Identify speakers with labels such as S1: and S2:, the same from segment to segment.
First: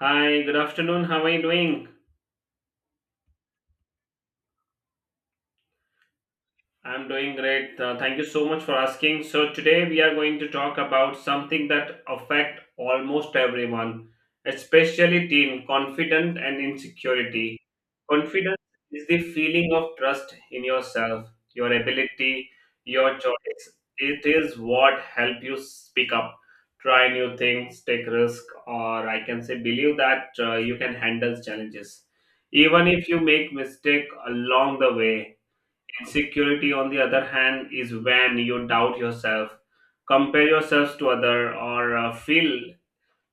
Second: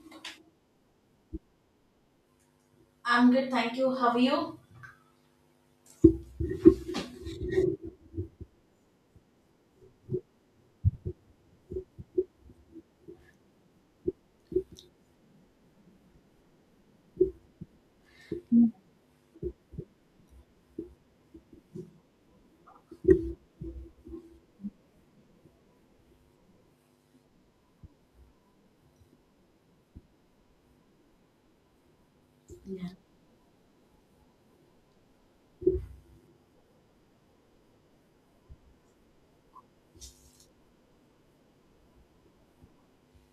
S1: Hi, good afternoon. How are you doing?
S2: I'm good, thank you. How are you?
S1: I'm doing great. Thank you so much for asking. So today we are going to talk about something that affect almost everyone, especially teen confidence and insecurity. Confidence is the feeling of trust in yourself, your ability, your choice. It is what help you speak up, try new things, take risk, or I can say believe that you can handle challenges, even
S2: Yeah.
S1: if you make mistake along the way. Insecurity, on the other hand, is when you doubt yourself, compare yourself to other, or feel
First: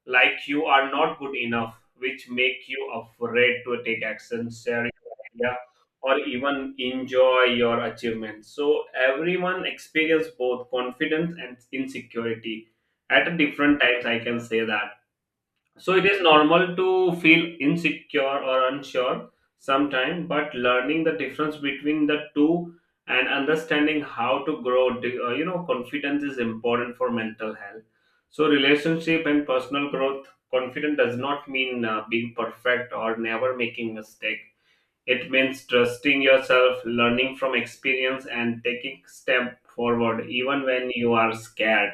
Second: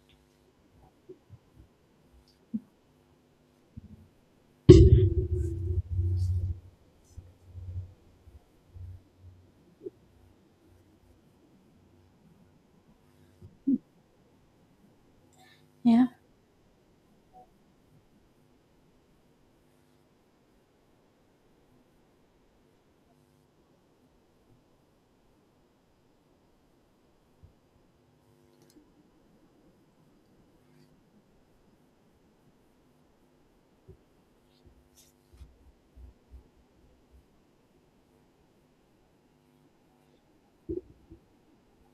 S1: like you are not good enough, which make you afraid to take action, share your idea, or even enjoy your achievements. So everyone experience both confidence and insecurity at different times. I can say that, so it
S2: Yeah.
S1: is normal to feel insecure or unsure sometimes, but learning the difference between the two and understanding how to grow, you know, confidence is important for mental health. So relationship and personal growth, confident does not mean being perfect or never making mistake. It means trusting yourself, learning from experience, and taking step forward even when you are scared.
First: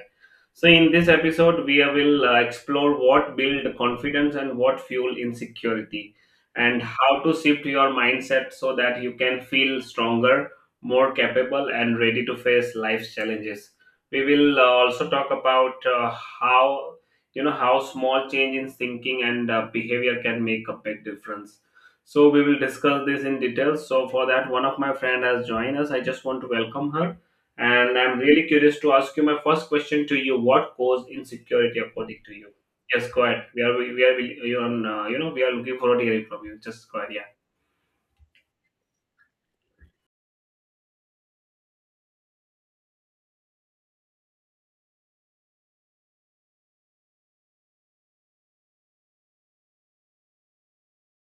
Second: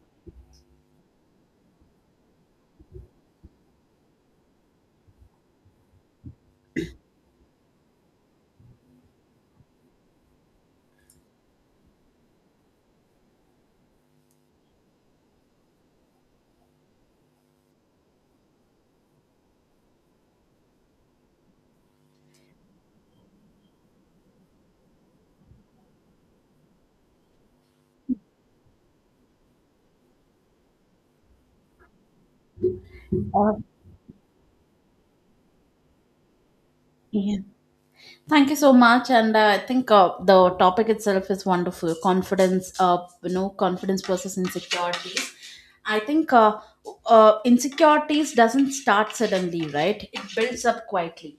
S1: So, in this episode, we will explore what build confidence and what fuel insecurity, and how to shift your mindset so that you can feel stronger, more capable, and ready to face life's challenges. We will also talk about how, you know, how small change in thinking and behavior can make a big difference, so we will discuss this in detail. So for that, one of my friend has joined us. I just want to welcome her, and I'm really curious to ask you my first question to you: what caused insecurity according to you? Yes, go ahead.
S2: Uh,
S1: We are you on you know, we are looking forward to hearing from you. Just go ahead. Yeah.
S2: yeah. Thank you so much. And I think the topic itself is wonderful. Confidence versus insecurities. I think insecurities doesn't start suddenly, right? It builds up quietly.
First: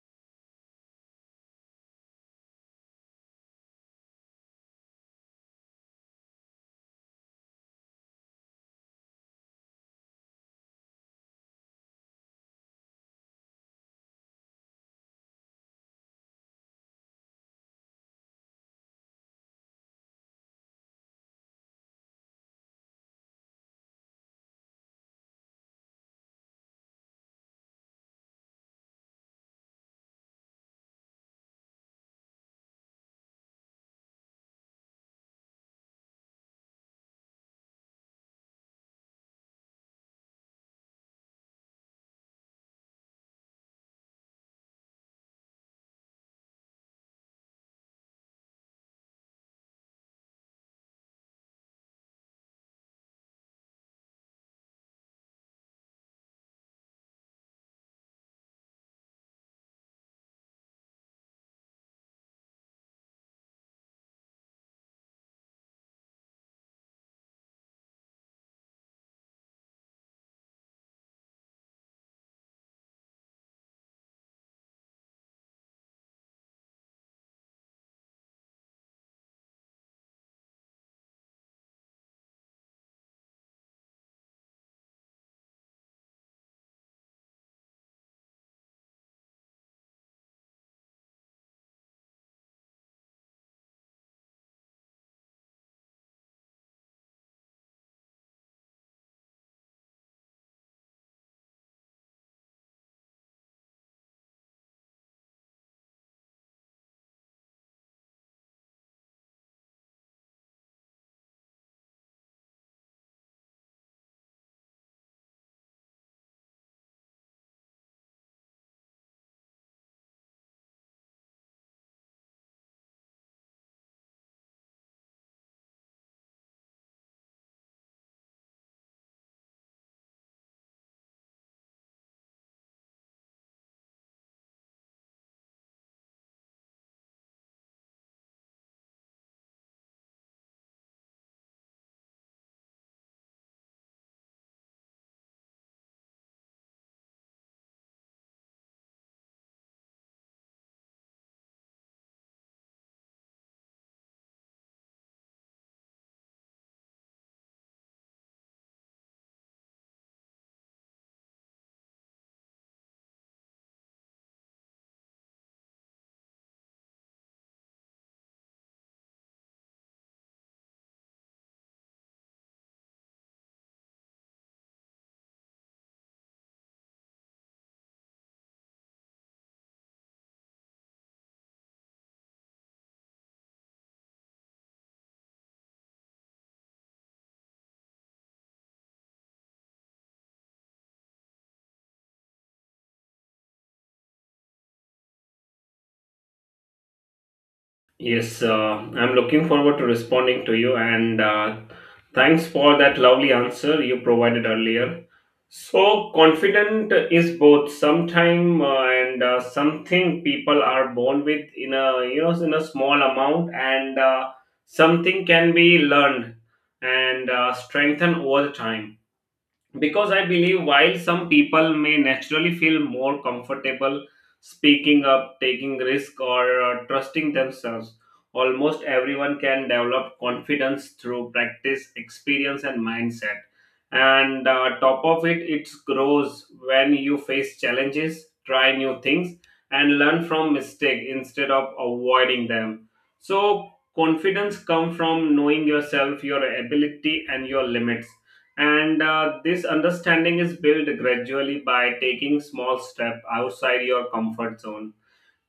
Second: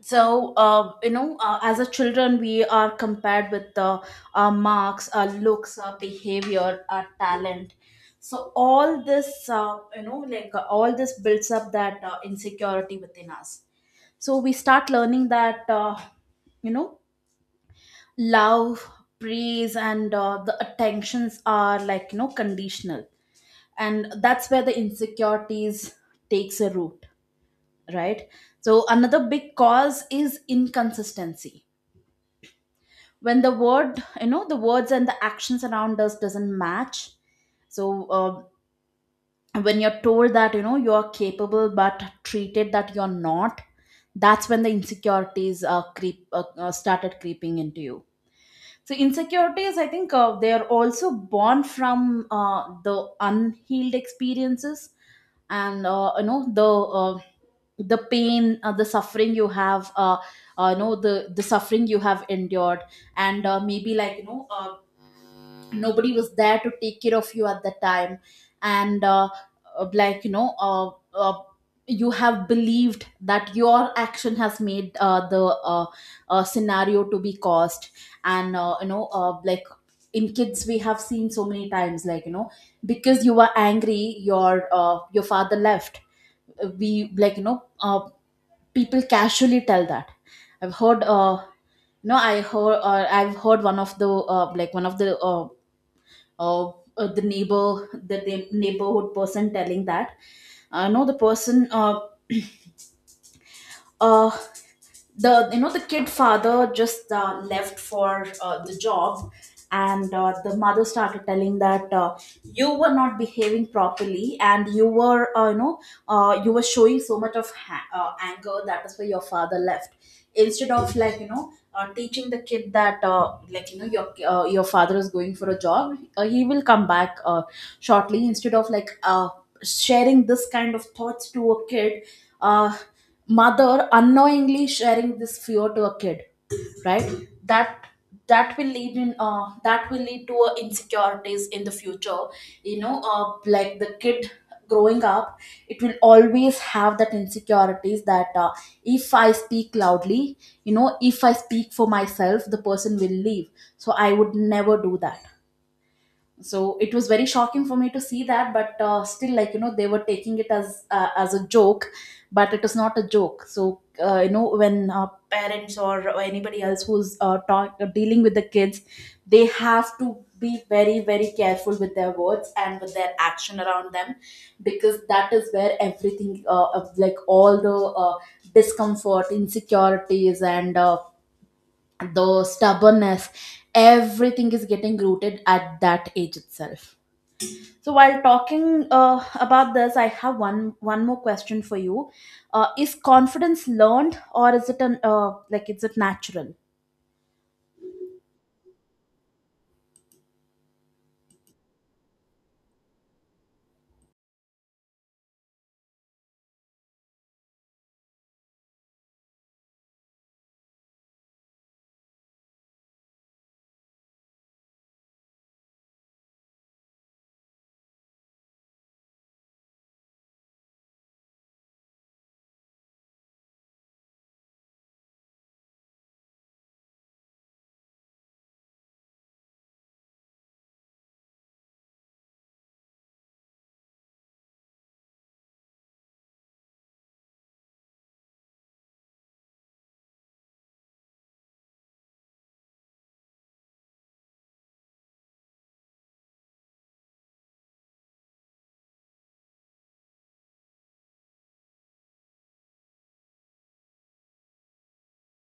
S2: So as a children we are compared with our marks, our looks, our behavior, our talent. So all this, all this builds up that insecurity within us. So we start learning that, you know love, praise, and the attentions are like, conditional, and that's where the insecurities takes a root, right? So another big cause is inconsistency, when the words and the actions around us doesn't match. So when you're told that, you're capable but treated that you're not, that's when the insecurities creep started creeping into you. So insecurities, I think they're also born from the unhealed experiences, and the pain, the suffering you have, you know the suffering you have endured. And maybe like, nobody was there to take care of you at the time. And like, you have believed that your action has made the scenario to be caused. And like, in kids we have seen so many times, because you were angry, your your father left. We like you know uh, people casually tell that. I've heard No, I've heard one of the, like one of the neighbor the neigh- neighborhood person telling that. I know the person. Uh the you know The kid father just left for the job. And the mother started telling that, you were not behaving properly, and you were showing so much of anger, that is why your father left. Instead of, like, teaching the kid that, like, your your father is going for a job, he will come back shortly. Instead of, like, sharing this kind of thoughts to a kid, uh, mother unknowingly sharing this fear to a kid, right? That, that will lead in that will lead to insecurities in the future. Like the kid growing up, it will always have that insecurities that, if I speak loudly, if I speak for myself, the person will leave. So I would never do that. So it was very shocking for me to see that, but still, like, they were taking it as a joke. But it was not a joke. So when, parents or anybody else who's, dealing with the kids, they have to be very, very careful with their words and with their action around them. Because that is where everything, like all the, uh, discomfort, insecurities, and the stubbornness, everything is getting rooted at that age itself. So while talking about this, I have one more question for you. Is confidence learned, or is it natural?
S1: Yes, I'm looking forward to responding to you, and thanks for that lovely answer you provided earlier. So, confident is both sometime and something people are born with in a, you know, in a small amount, and something can be learned and strengthened over the time, because I believe while some people may naturally feel more comfortable speaking up, taking risk, or trusting themselves, almost everyone can develop confidence through practice, experience, and mindset. And top of it, it grows when you face challenges, try new things, and learn from mistake instead of avoiding them. So confidence comes from knowing yourself, your ability, and your limits, and this understanding is built gradually by taking small step outside your comfort zone.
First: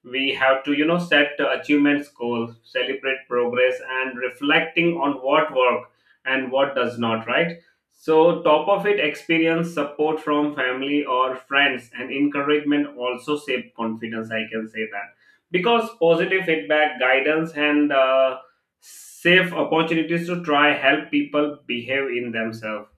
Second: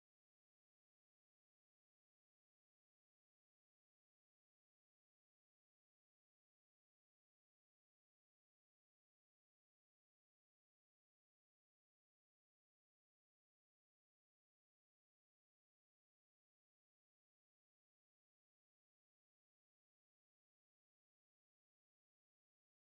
S1: We have to, you know, set achievements goals, celebrate progress, and reflecting on what work and what does not, right? So top of it, experience, support from family or friends, and encouragement also save confidence, I can say that. Because positive feedback, guidance, and safe opportunities to try help people behave in themselves.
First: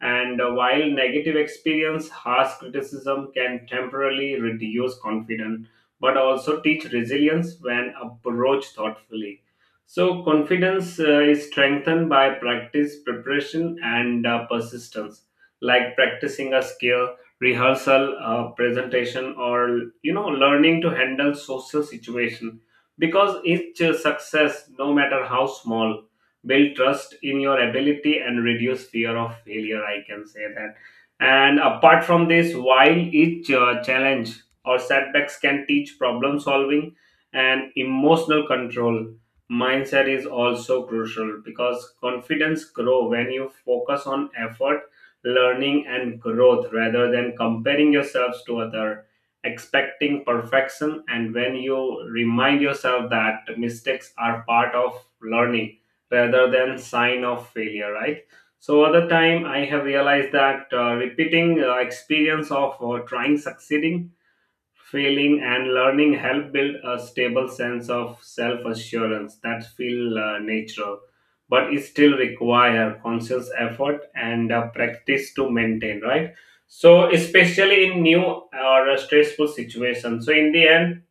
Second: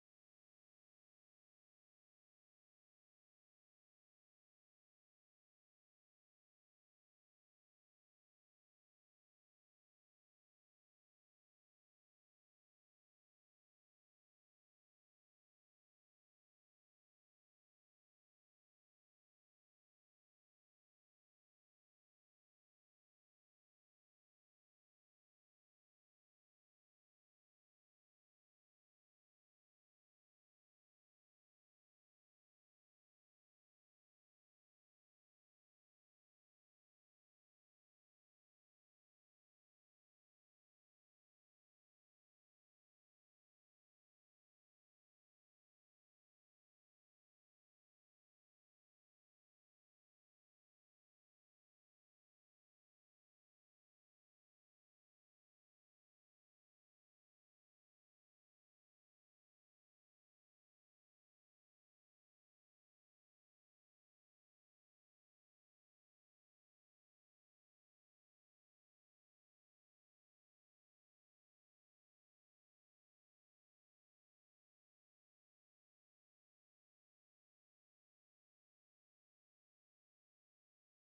S1: And while negative experience, harsh criticism can temporarily reduce confidence, but also teach resilience when approached thoughtfully. So, confidence is strengthened by practice, preparation, and persistence, like practicing a skill, rehearsal, presentation, or, you know, learning to handle social situation. Because each success, no matter how small, build trust in your ability and reduce fear of failure. I can say that. And apart from this, while each challenge or setbacks can teach problem solving and emotional control. Mindset is also crucial because confidence grow when you focus on effort, learning, and growth rather than comparing yourselves to other, expecting perfection, and when you remind yourself that mistakes are part of learning rather than sign of failure, right? So other time I have realized that repeating experience of trying, succeeding, failing, and learning help build a stable sense of self assurance that feel natural, but it still require conscious effort and practice to maintain. Right. So especially in new or stressful situations. So in the end,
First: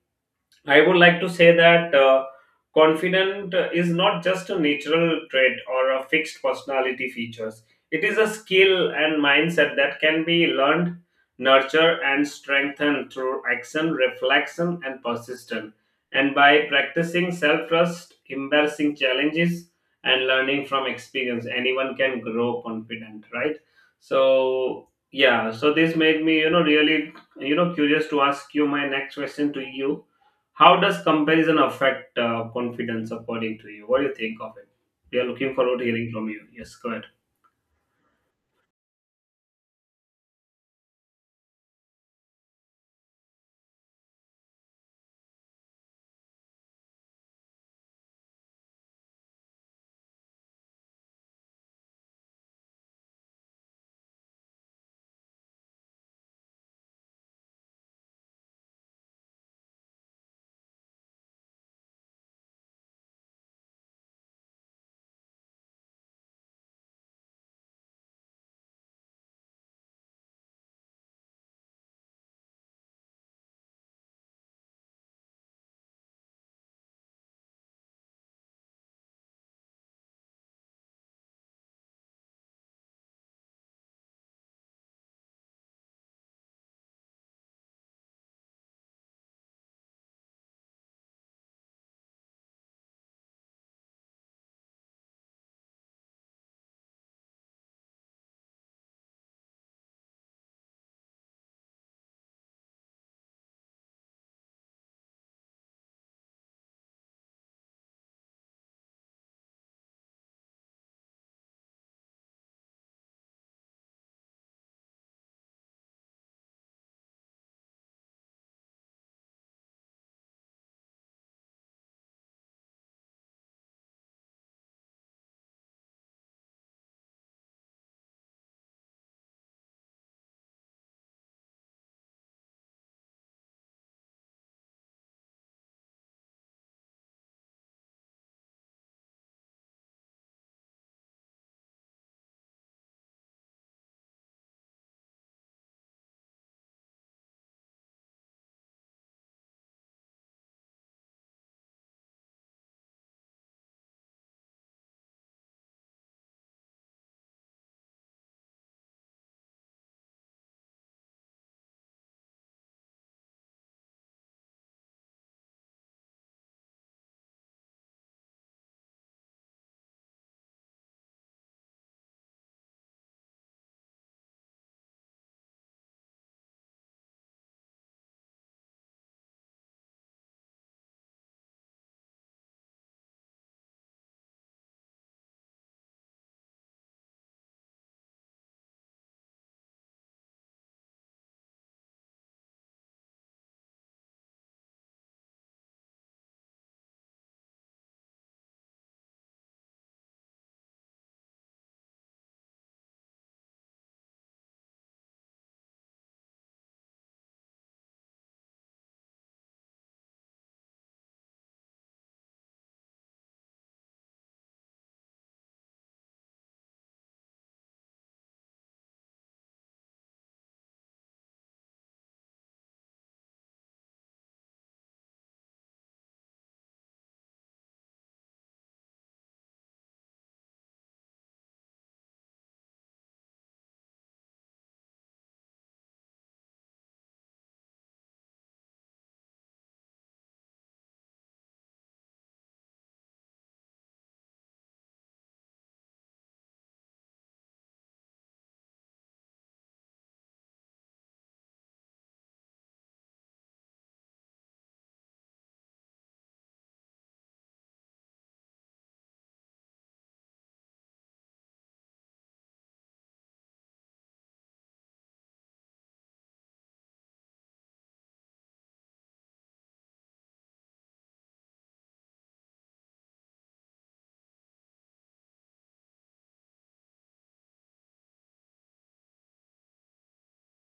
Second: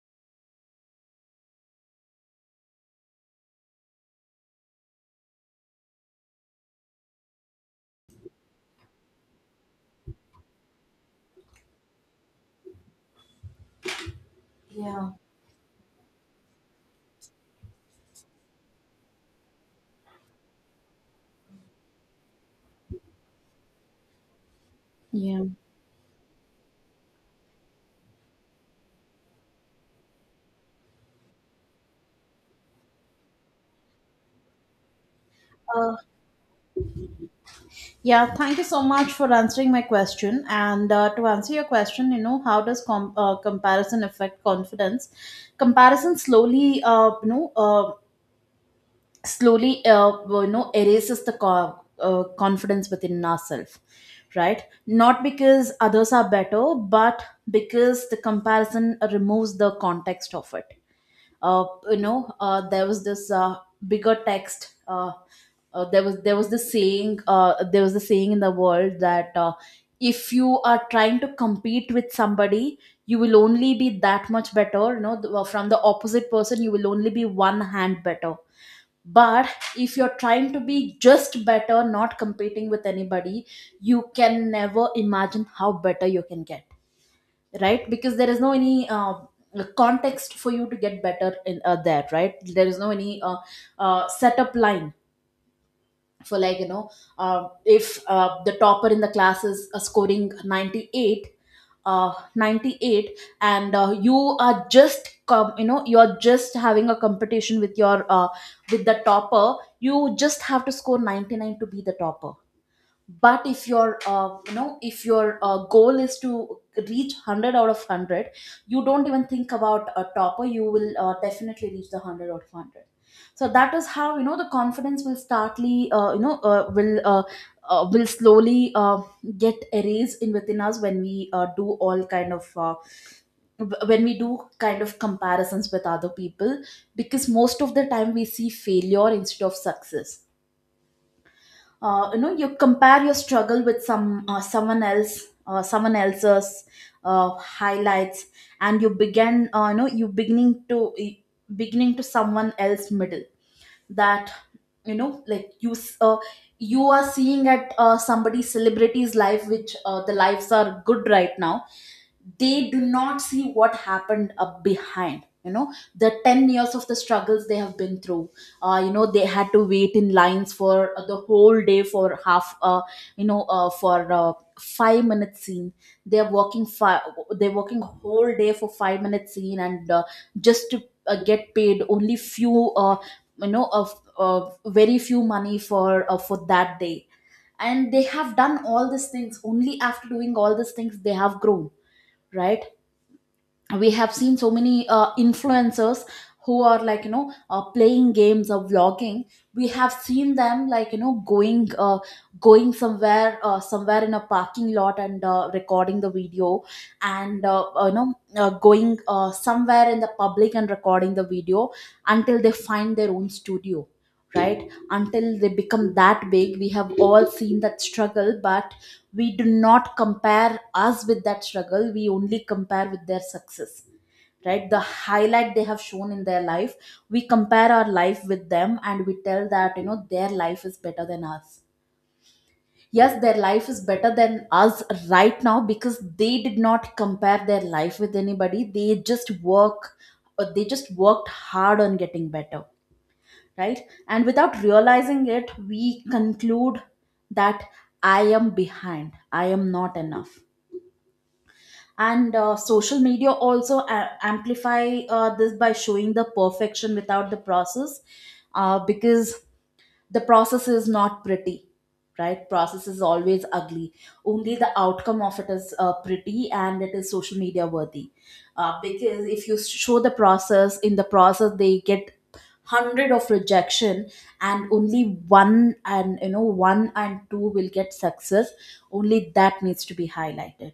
S1: I would like to say that confident is not just a natural trait or a fixed personality features. It is a skill and mindset that can be learned, nurtured, and strengthened through action, reflection, and
S2: Yeah.
S1: persistence. And by practicing self trust, embarrassing challenges, and learning from experience, anyone can grow confident, right? So,
S2: Yeah.
S1: yeah, so this made me, you know, really, you know, curious to ask you my next question to you: how does comparison affect confidence according to you? What do you think of it? We are looking forward to
S2: Uh,
S1: hearing from you. Yes, go ahead.
S2: yeah, thank you so much for answering my question. And to answer your question, how does comparison affect confidence? Comparison slowly, erases the confidence within ourselves, right? Not because others are better, but because the comparison removes the context of it. uh, there was this, bigger text, there was, this saying, the saying in the world that, if you are trying to compete with somebody, you will only be that much better, from the opposite person. You will only be one hand better. But if you're trying to be just better, not competing with anybody, you can never imagine how better you can get, right? Because there is no any context for you to get better in there. Right, there is no any setup line for, like, if the topper in the class is scoring 98, 98, and you are just com- you know you're just having a competition with your with the topper, you just have to score 99 to be the topper. But if your you know if your goal is to reach 100 out of 100, you don't even think about a topper. You will definitely reach the 100 out of 100. So that is how, the confidence will startly you know will slowly get erased in within us, when we do all kind of, when we do kind of comparisons with other people. Because most of the time we see failure instead of success. You compare your struggle with someone else, someone else's highlights. And you, begin you know you beginning to, someone else middle. That, like, you are seeing at somebody celebrity's life, which, the lives are good right now. They do not see what happened up behind, the 10 years of the struggles they have been through. They had to wait in lines for the whole day, for half, you know for 5-minute scene. they're working five they're working whole day for 5-minute scene, and just to get paid only few, you know of very few money for, for that day. And they have done all these things. Only after doing all these things they have grown, right? We have seen so many influencers, who are like, playing games or vlogging. We have seen them like, going somewhere, somewhere in a parking lot, and recording the video. And going somewhere in the public and recording the video, until they find their own studio. Right, until they become that big, we have all seen that struggle. But we do not compare us with that struggle, we only compare with their success. Right, the highlight they have shown in their life, we compare our life with them, and we tell that, their life is better than us. Yes, their life is better than us right now, because they did not compare their life with anybody. They just work they just worked hard on getting better, right? And without realizing it, we conclude that I am behind, I am not enough. And social media also amplify this by showing the perfection without the process. Because the process is not pretty, right? Process is always ugly. Only the outcome of it is pretty, and it is social media worthy. Because if you show the process, in the process they get hundred of rejection, and only one and, one and two will get success. Only that needs to be highlighted.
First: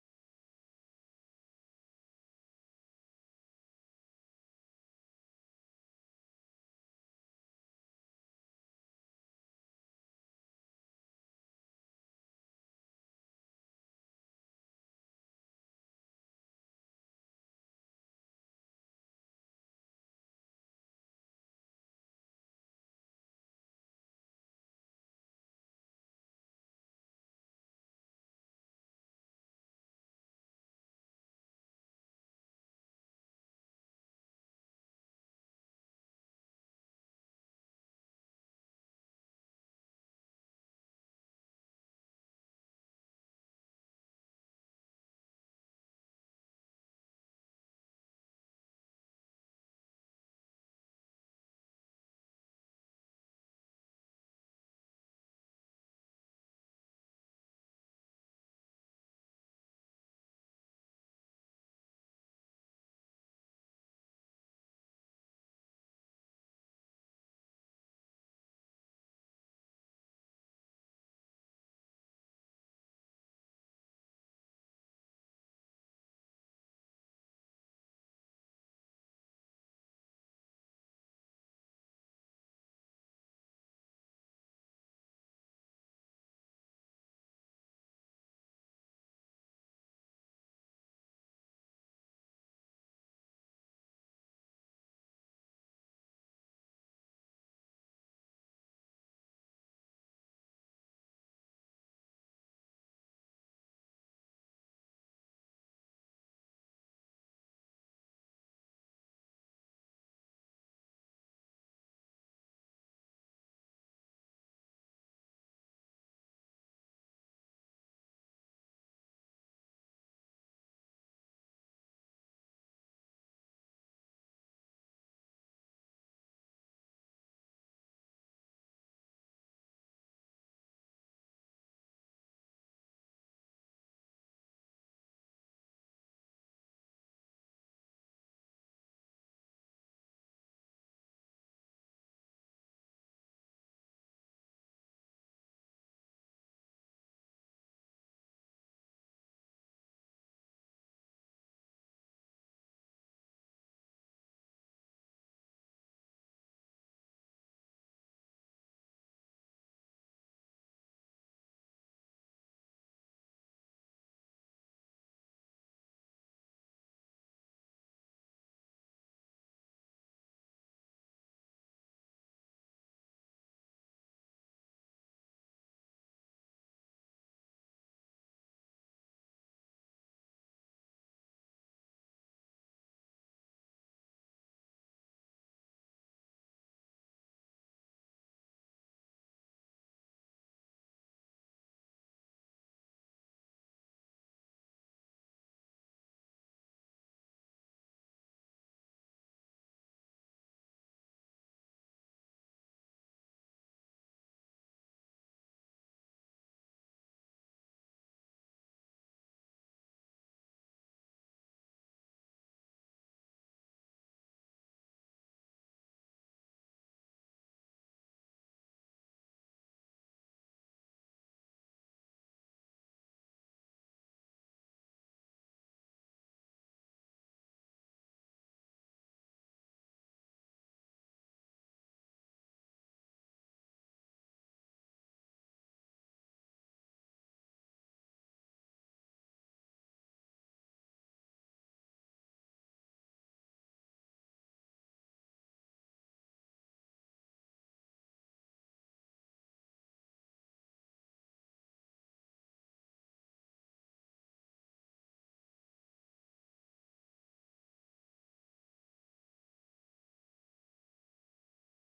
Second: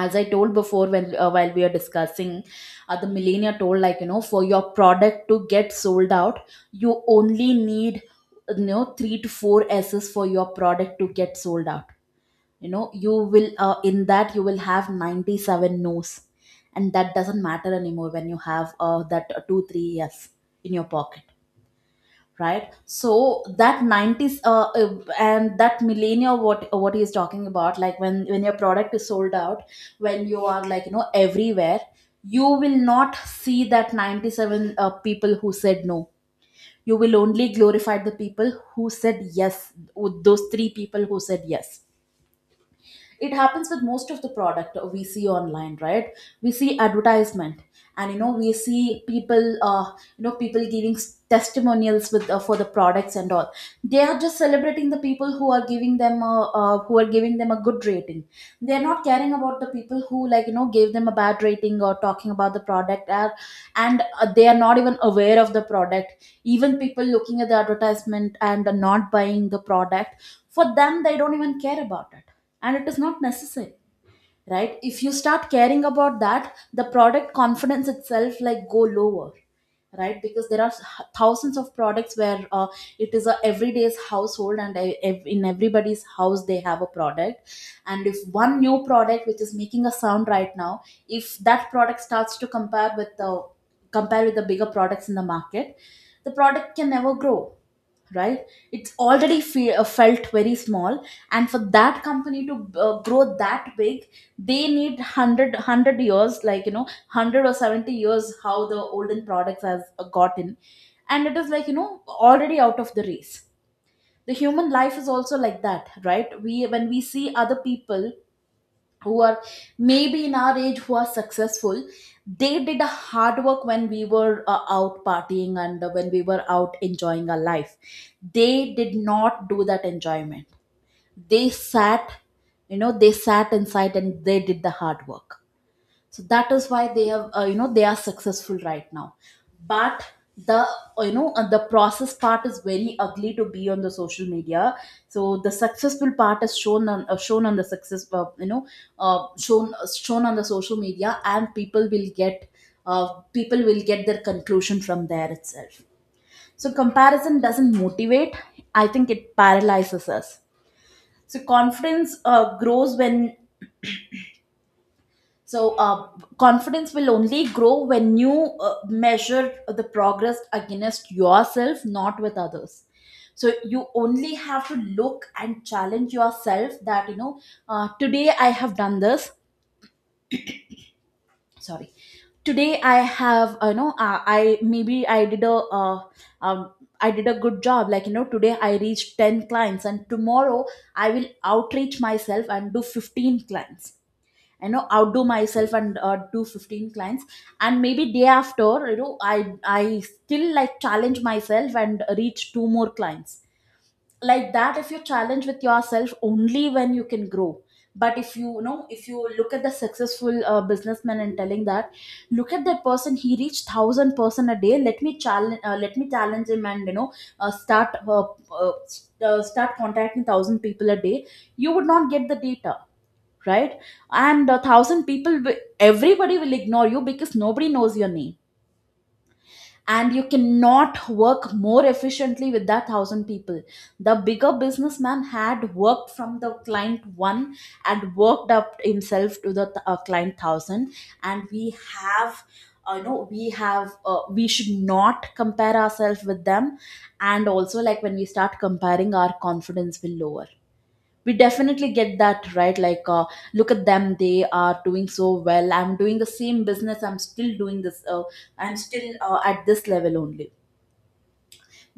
S2: As I told before, when while we are discussing, the millionaire told, like, for your product to get sold out, you only need, 3 to four S's for your product to get sold out. You will in that you will have 97 no's, and that doesn't matter anymore when you have, that 2 3 yes in your pocket. Right, so that 90s and that millennial, what he is talking about, like, when your product is sold out, when you are like, everywhere, you will not see that 97 people who said no. You will only glorify the people who said yes, with those three people who said yes. It happens with most of the product we see online, right? We see advertisement, and, we see people you know people giving testimonials with, for the products and all. They are just celebrating the people who are who are giving them a good rating. They're not caring about the people who, like, gave them a bad rating, or talking about the product, or, and they are not even aware of the product. Even people looking at the advertisement and not buying the product, for them, they don't even care about it. And it is not necessary, right? If you start caring about that, the product confidence itself like go lower. Right, because there are thousands of products where it is a everyday's household and in everybody's house they have a product. And if one new product which is making a sound right now, if that product starts to compare with the bigger products in the market, the product can never grow, right? It's already felt very small, and for that company to grow that big, they need 100 years, like you know, 100 or 70 years how the olden products has gotten, and it is like you know already out of the race. The human life is also like that, right? We when we see other people who are maybe in our age, who are successful, they did a hard work when we were out partying and when we were out enjoying our life. They did not do that enjoyment. They sat, you know, they sat inside and they did the hard work. So that is why they have you know, they are successful right now. But the you know the process part is very ugly to be on the social media. So the successful part is shown on shown on the success you know shown shown on the social media, and people will get their conclusion from there itself. So comparison doesn't motivate, I think it paralyzes us. So confidence grows when So, uh, confidence will only grow when you measure the progress against yourself, not with others. So, you only have to look and challenge yourself that, you know, today I have done this. Sorry. Today I have, you know, I maybe um, I did a good job. Like, you know, today I reached 10 clients and tomorrow I will outreach myself and do 15 clients, you know, outdo myself and do 15 clients. And maybe day after, you know, I still like challenge myself and reach two more clients. Like that, if you challenge with yourself, only when you can grow. But if you, you know, if you look at the successful businessman and telling that, look at that person, he reached 1000 person a day, let me challenge him, and you know, start start contacting 1000 people a day, you would not get the data, right? And a thousand people everybody will ignore you because nobody knows your name, and you cannot work more efficiently with that thousand people. The bigger businessman had worked from the client one and worked up himself to the client thousand. And we have you know, we should not compare ourselves with them. And also, like, when we start comparing, our confidence will lower. We definitely get that, right? Like look at them, they are doing so well, I'm doing the same business, I'm still doing this, I'm still at this level only.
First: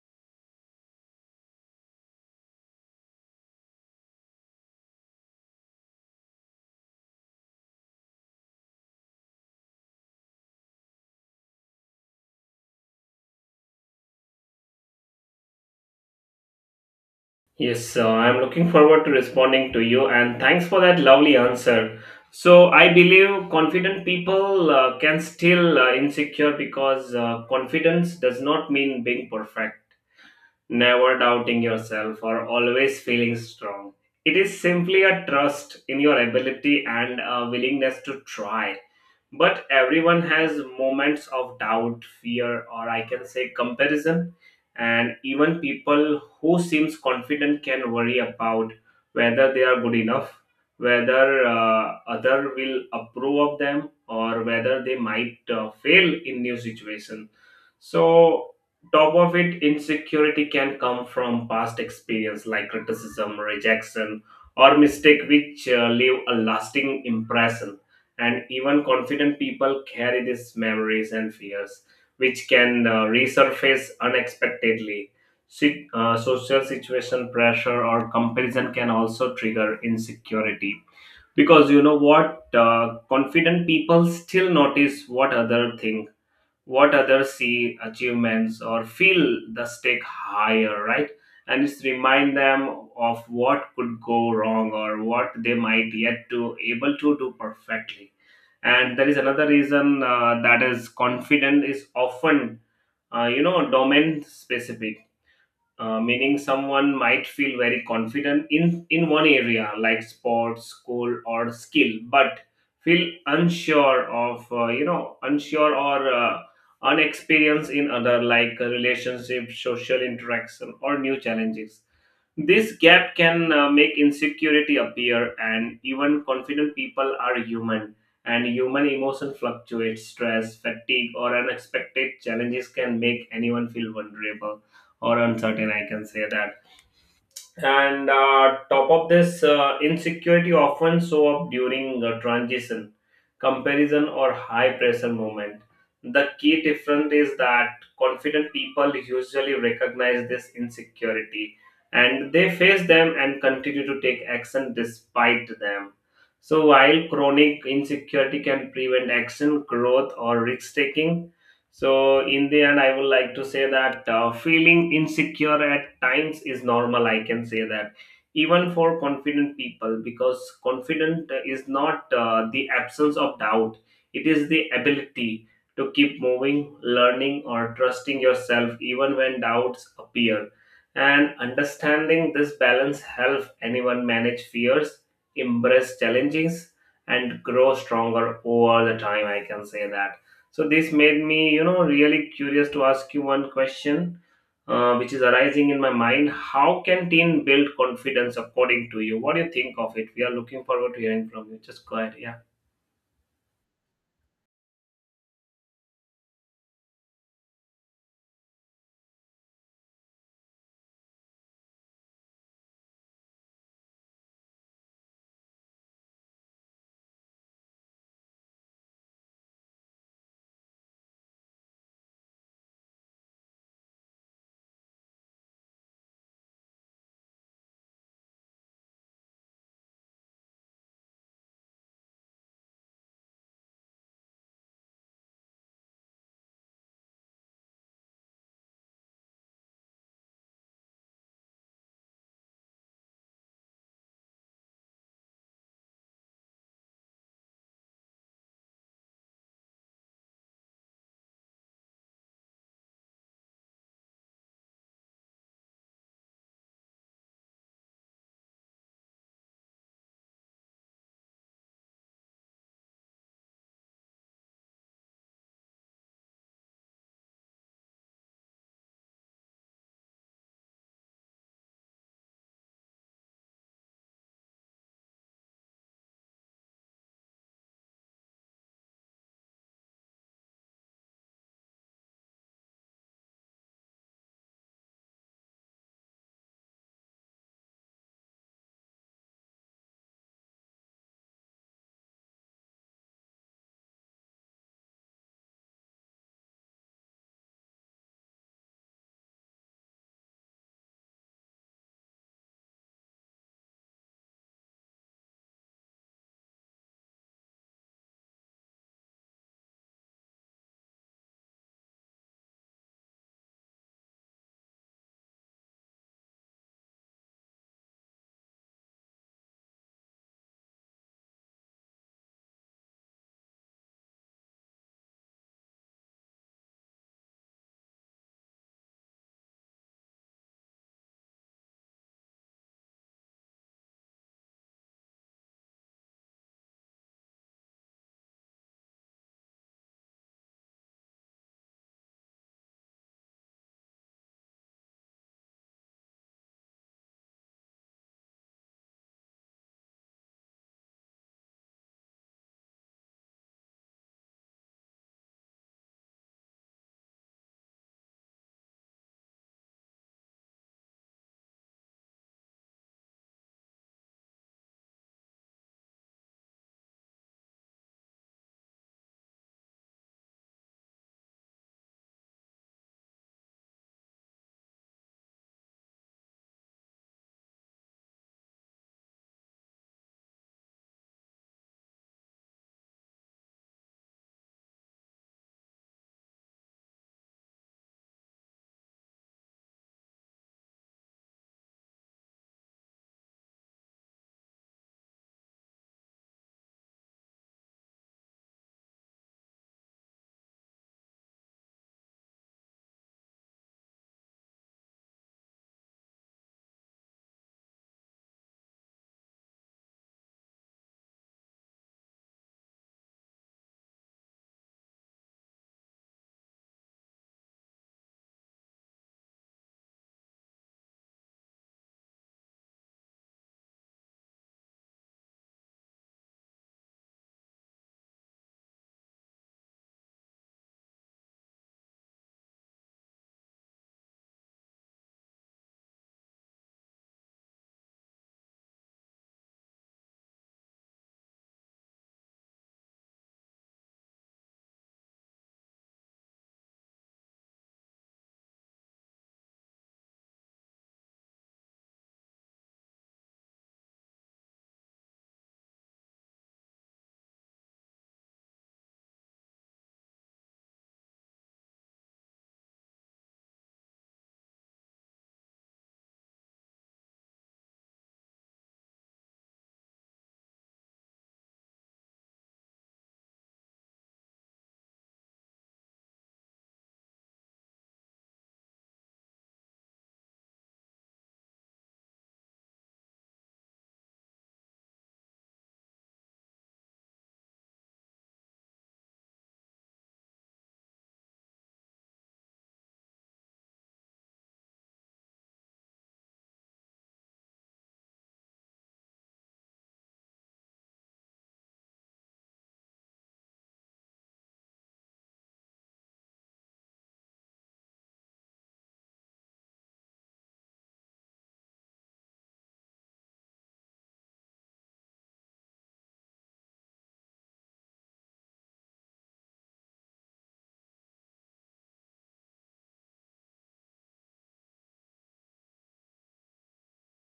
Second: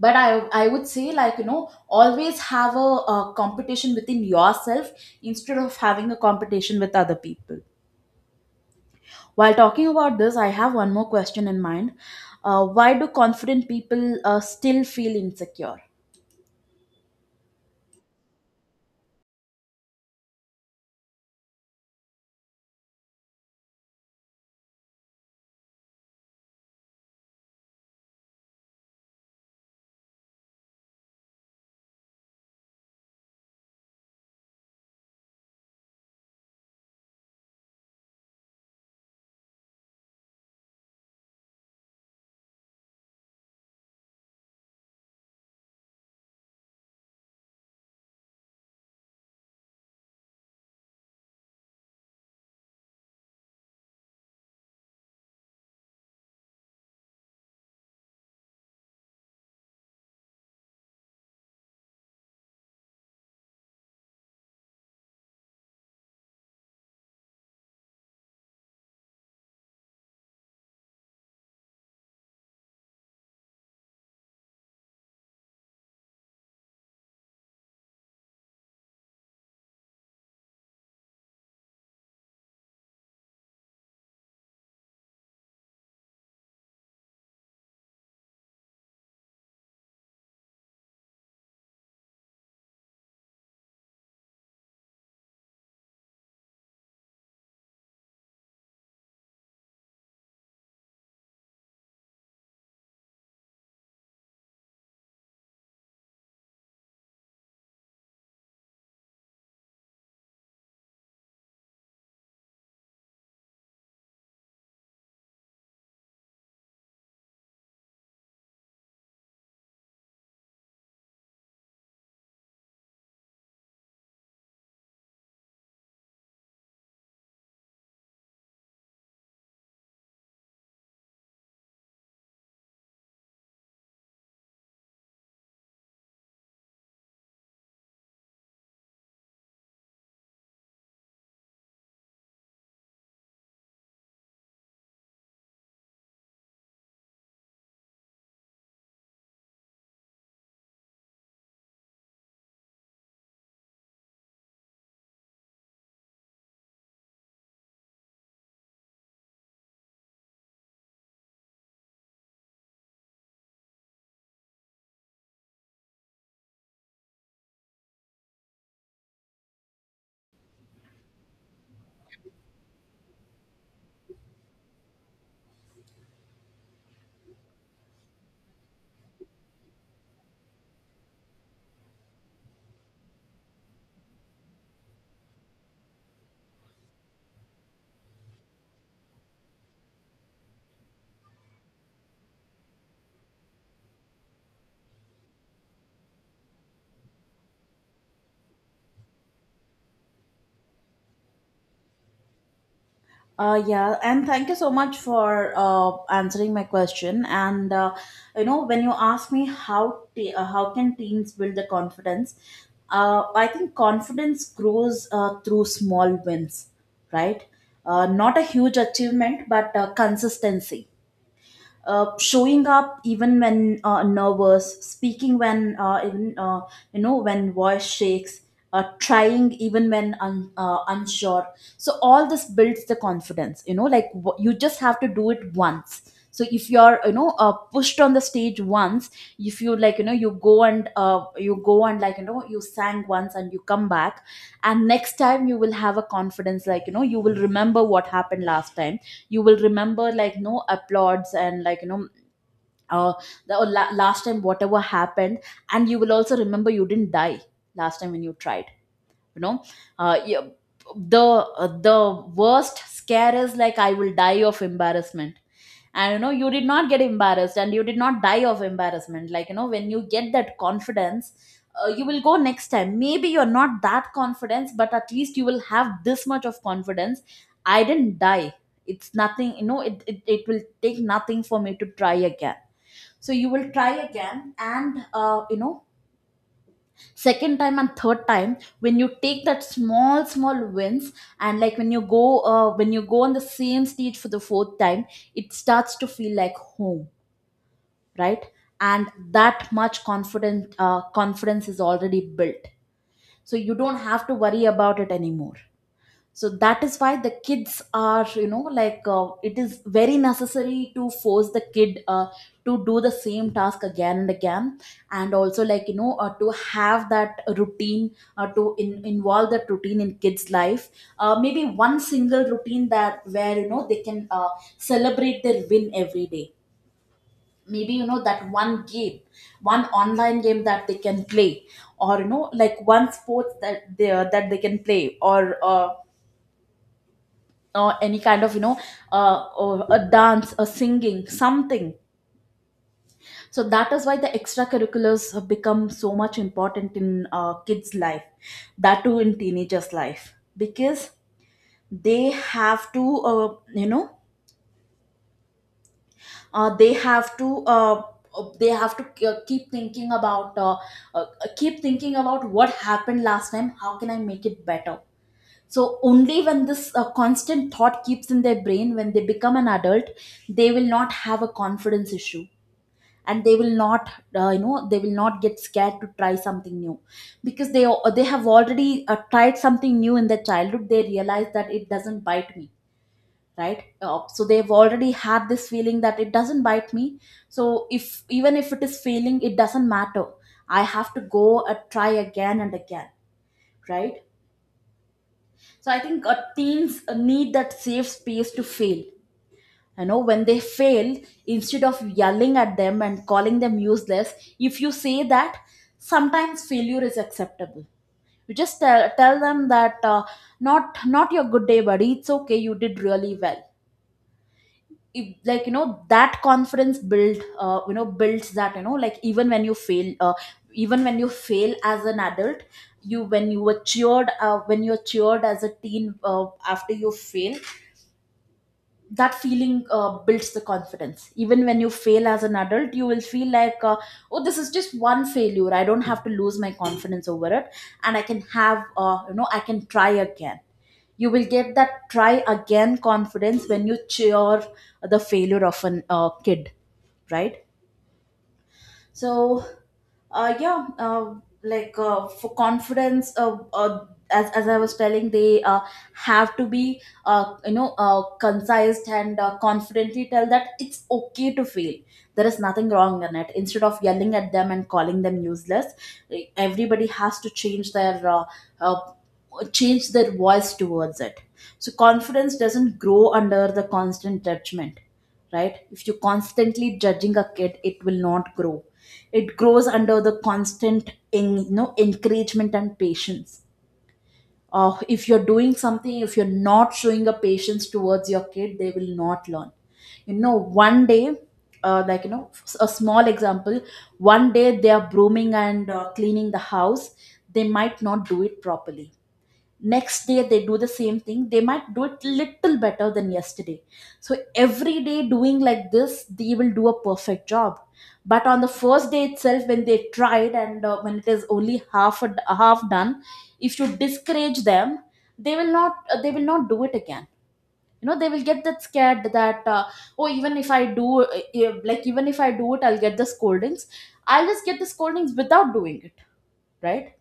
S2: But I would say, like, you know, always have a competition within yourself instead of having a competition with other people. While talking about this, I have one more question in mind. Why do confident people still feel insecure?
S1: Yes, I'm looking forward to responding to you, and thanks for that lovely answer. So, I believe confident people can still insecure, because confidence does not mean being perfect, never doubting yourself or always feeling strong. It is simply a trust in your ability and a willingness to try. But everyone has moments of doubt, fear, or I can say comparison. And even people who seems confident can worry about whether they are good enough, whether other will approve of them, or whether they might fail in new situation. So top of it, insecurity can come from past experience like criticism, rejection, or mistake which leave a lasting impression. And even confident people carry these memories and fears, which can resurface unexpectedly. Social situation, pressure, or comparison can also trigger insecurity, because you know what, confident people still notice what other think, what others see achievements, or feel the stake higher, right? And it's remind them of what could go wrong or what they might yet to able to do perfectly. And there is another reason, that is confident is often you know, domain specific, meaning someone might feel very confident in one area like sports, school, or skill, but feel unsure of, you know, unsure or unexperienced in other, like relationship, social interaction, or new challenges. This gap can make insecurity appear, and even confident people are human, and human emotion fluctuates. Stress, fatigue, or unexpected challenges can make anyone feel vulnerable or uncertain. I can say that. And top of this, insecurity often show up during a transition, comparison, or high pressure moment. The key difference is that confident people usually recognize this insecurity, and they face them and continue to take action despite them. So while chronic insecurity can prevent action, growth, or risk taking. So, in the end, I would like to say that feeling insecure at times is normal. I can say that, even for confident people, because confident is not the absence of doubt, it is the ability to keep moving, learning, or trusting yourself even when doubts appear. And understanding this balance helps anyone manage fears, embrace challenges, and grow stronger over the time. I can say that. So this made me, you know, really curious to ask you one question, which is arising in my mind. How can teen build confidence according to you? What do you think of it? We are looking forward to hearing from you. Just go ahead. Yeah.
S2: Yeah, and thank you so much for answering my question. And you know, when you ask me how how can teens build the confidence, I think confidence grows through small wins, right? Not a huge achievement, but consistency, showing up even when nervous, speaking when even you know, when voice shakes, trying even when unsure. So all this builds the confidence. You know, like you just have to do it once. So if you're, you know, pushed on the stage once, if you, like, you know, you go and, like, you know, you sang once and you come back, and next time you will have a confidence, like, you know, you will remember what happened last time, you will remember like no applauds, and like you know, uh, the last time whatever happened, and you will also remember you didn't die last time when you tried, you know, uh, you, the worst scare is like, I will die of embarrassment, and you know, you did not get embarrassed and you did not die of embarrassment, like you know, when you get that confidence, you will go next time, maybe you're not that confidence, but at least you will have this much of confidence. I didn't die. It's nothing, you know, it will take nothing for me to try again. So you will try again, and you know, second time and third time, when you take that small small wins, and like when you go on the same stage for the fourth time, it starts to feel like home, right? And that much confident confidence is already built, so you don't have to worry about it anymore. So that is why the kids are, you know, like it is very necessary to force the kid to do the same task again and again. And also like you know, to have that routine, involve that routine in kids life. Uh, maybe one single routine that where you know they can celebrate their win every day. Maybe you know, that one game, one online game that they can play, or you know, like one sport that they can play, or any kind of you know, or a dance, a singing, something. So that is why the extracurriculars have become so much important in kids life, that too in teenagers life, because they have to you know, uh, they have to uh, they have to uh, keep thinking about what happened last time, how can I make it better. So only when this constant thought keeps in their brain, when they become an adult, they will not have a confidence issue. And they will not you know, they will not get scared to try something new, because they they have already tried something new in their childhood, they realize that it doesn't bite me, right? So they've already had this feeling that it doesn't bite me. So if even if it is failing, it doesn't matter, I have to go and try again and again, right? So I think teens need that safe space to fail. You know, when they fail, instead of yelling at them and calling them useless, if you say that sometimes failure is acceptable, you just tell them that not, not your good day buddy, it's okay, you did really well. If, like you know, that confidence builds that, you know, like even when you fail, even when you fail as an adult, you when you were cheered when you're cheered as a teen after you fail, that feeling builds the confidence. Even when you fail as an adult, you will feel like, oh, this is just one failure, I don't have to lose my confidence over it, and I can have, you know, I can try again. You will get that try again confidence when you cheer the failure of an kid, right? So yeah, for confidence, as I was telling, they have to be you know, concise and confidently tell that it's okay to fail, there is nothing wrong in it, instead of yelling at them and calling them useless. Like, everybody has to uh, change their voice towards it. So confidence doesn't grow under the constant judgment, right? If you constantly judging a kid, it will not grow. It grows under the constant you know, encouragement and patience. Uh, if you're doing something, if you're not showing a patience towards your kid, they will not learn, you know. One day, like you know, a small example, one day they are brooming and cleaning the house, they might not do it properly. Next day they do the same thing, they might do it little better than yesterday. So every day doing like this, they will do a perfect job. But on the first day itself, when they tried and when it is only half done, if you discourage them, they will not do it again. You know, they will get that scared that, oh, even if I do like, even if I do it, I'll get the scoldings, I'll just get the scoldings without doing it, right?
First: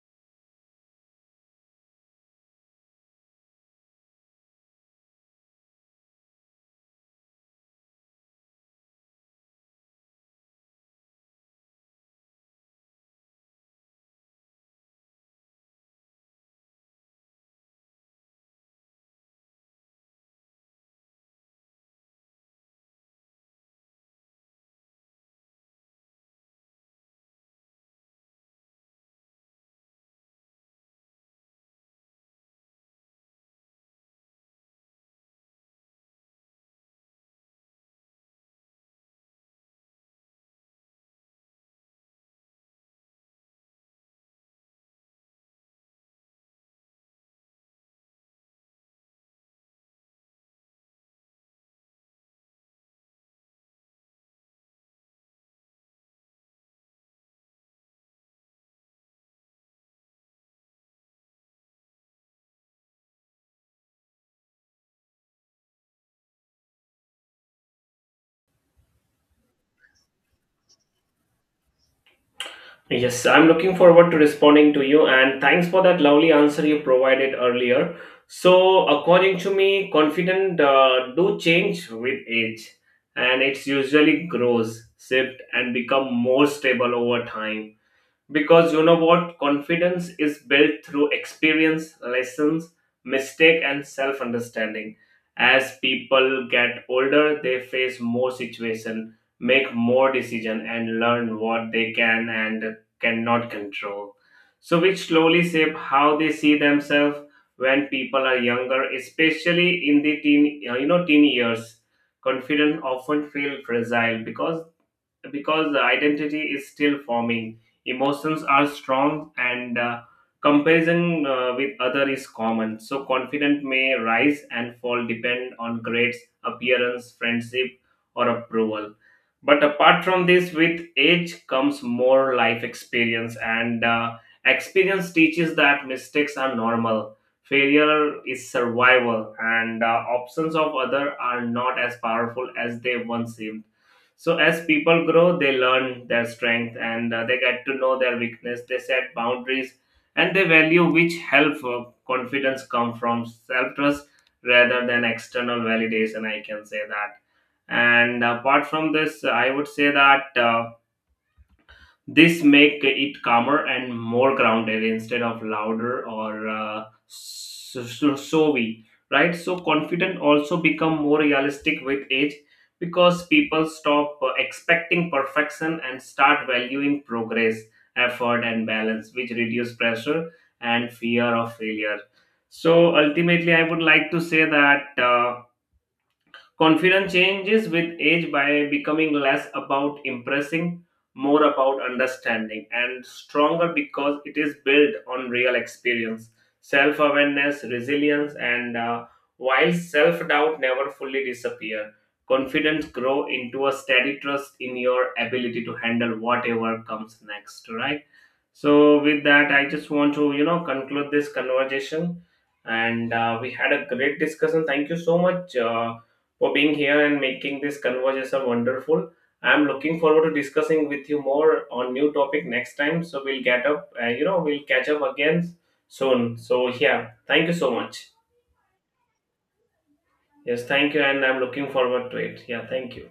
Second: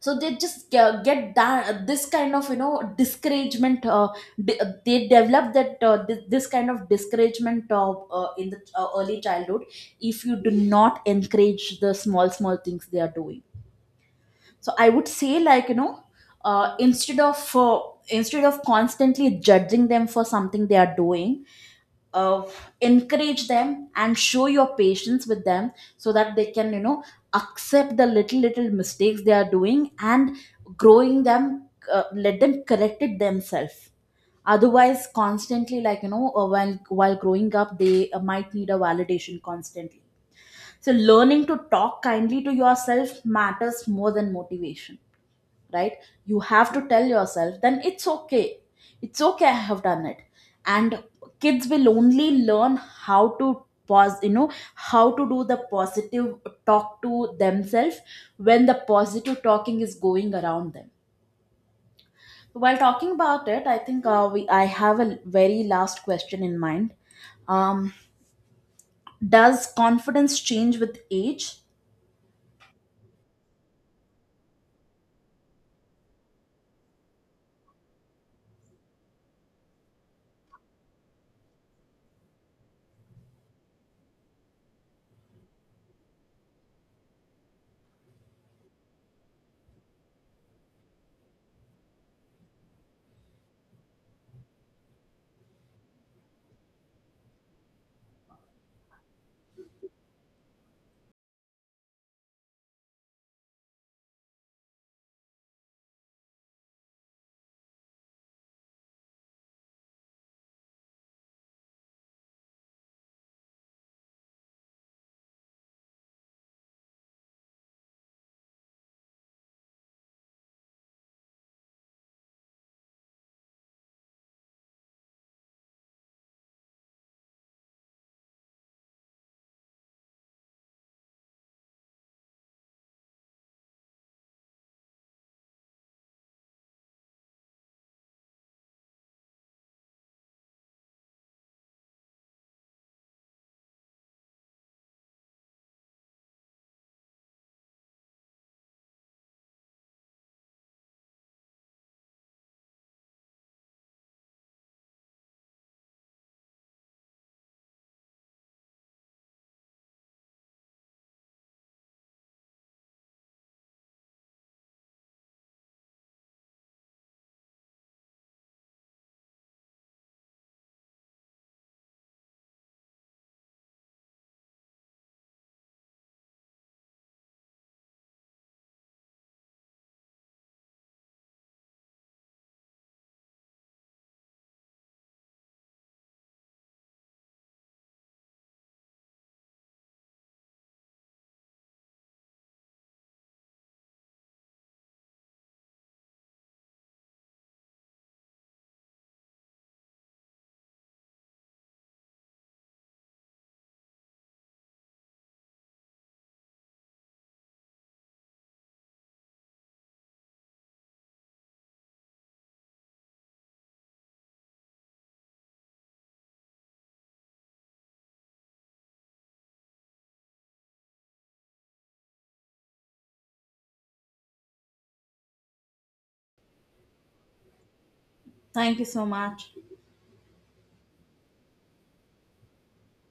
S2: So they just get that this kind of, you know, discouragement uh, d- they develop that this kind of discouragement, in the early childhood, if you do not encourage the small small things they are doing. So I would say, like you know, uh, instead of uh, instead of constantly judging them for something they are doing, uh, encourage them and show your patience with them, so that they can, you know, accept the little little mistakes they are doing and growing them. Uh, let them correct it themselves. Otherwise constantly, like you know, while growing up, they might need a validation constantly. So learning to talk kindly to yourself matters more than motivation, right? You have to tell yourself then it's okay, it's okay I have done it. And kids will only learn how to pause, you know, how to do the positive talk to themselves, when the positive talking is going around them. While talking about it, I think we I have a very last question in mind. Um, does confidence change with age?
S1: Yes, I'm looking forward to responding to you, and thanks for that lovely answer you provided earlier. So, according to me, confidence do change with age, and it's usually grows, shift, and become more stable over time, because you know what, confidence is built through experience, lessons, mistake, and self understanding. As people get older, they face more situation, make more decision, and learn what they can and cannot control, so which slowly shape how they see themselves. When people are younger, especially in the teen, you know, teen years, confidence often feel fragile, because the identity is still forming, emotions are strong, and comparison with other is common. So confidence may rise and fall depend on grades, appearance, friendship, or approval. But apart from this, with age comes more life experience, and experience teaches that mistakes are normal, failure is survival, and options of other are not as powerful as they once seemed. So as people grow, they learn their strength and they get to know their weakness. They set boundaries and they value, which help confidence come from self trust rather than external validation. I can say that. And apart from this, I would say that. This make it calmer and more grounded instead of louder or showy, right? So confident also become more realistic with age, because people stop expecting perfection and start valuing progress, effort, and balance, which reduce pressure and fear of failure. So ultimately, I would like to say that. Confidence changes with age by becoming less about impressing, more about understanding, and stronger because it is built on real experience, self awareness, resilience, and while self doubt never fully disappear, confidence grow into a steady trust in your ability to handle whatever comes next, right? So, with that, I just want to, you know, conclude this conversation. And we had a great discussion. Thank you so much. For being here and making this conversation wonderful. I'm looking forward to discussing with you more on new topic next time. So we'll get up, you know, we'll catch up again soon. So yeah, thank you so much.
S2: Thank you so much.
S1: Yes, thank you, and I'm looking forward to it. Yeah, thank you.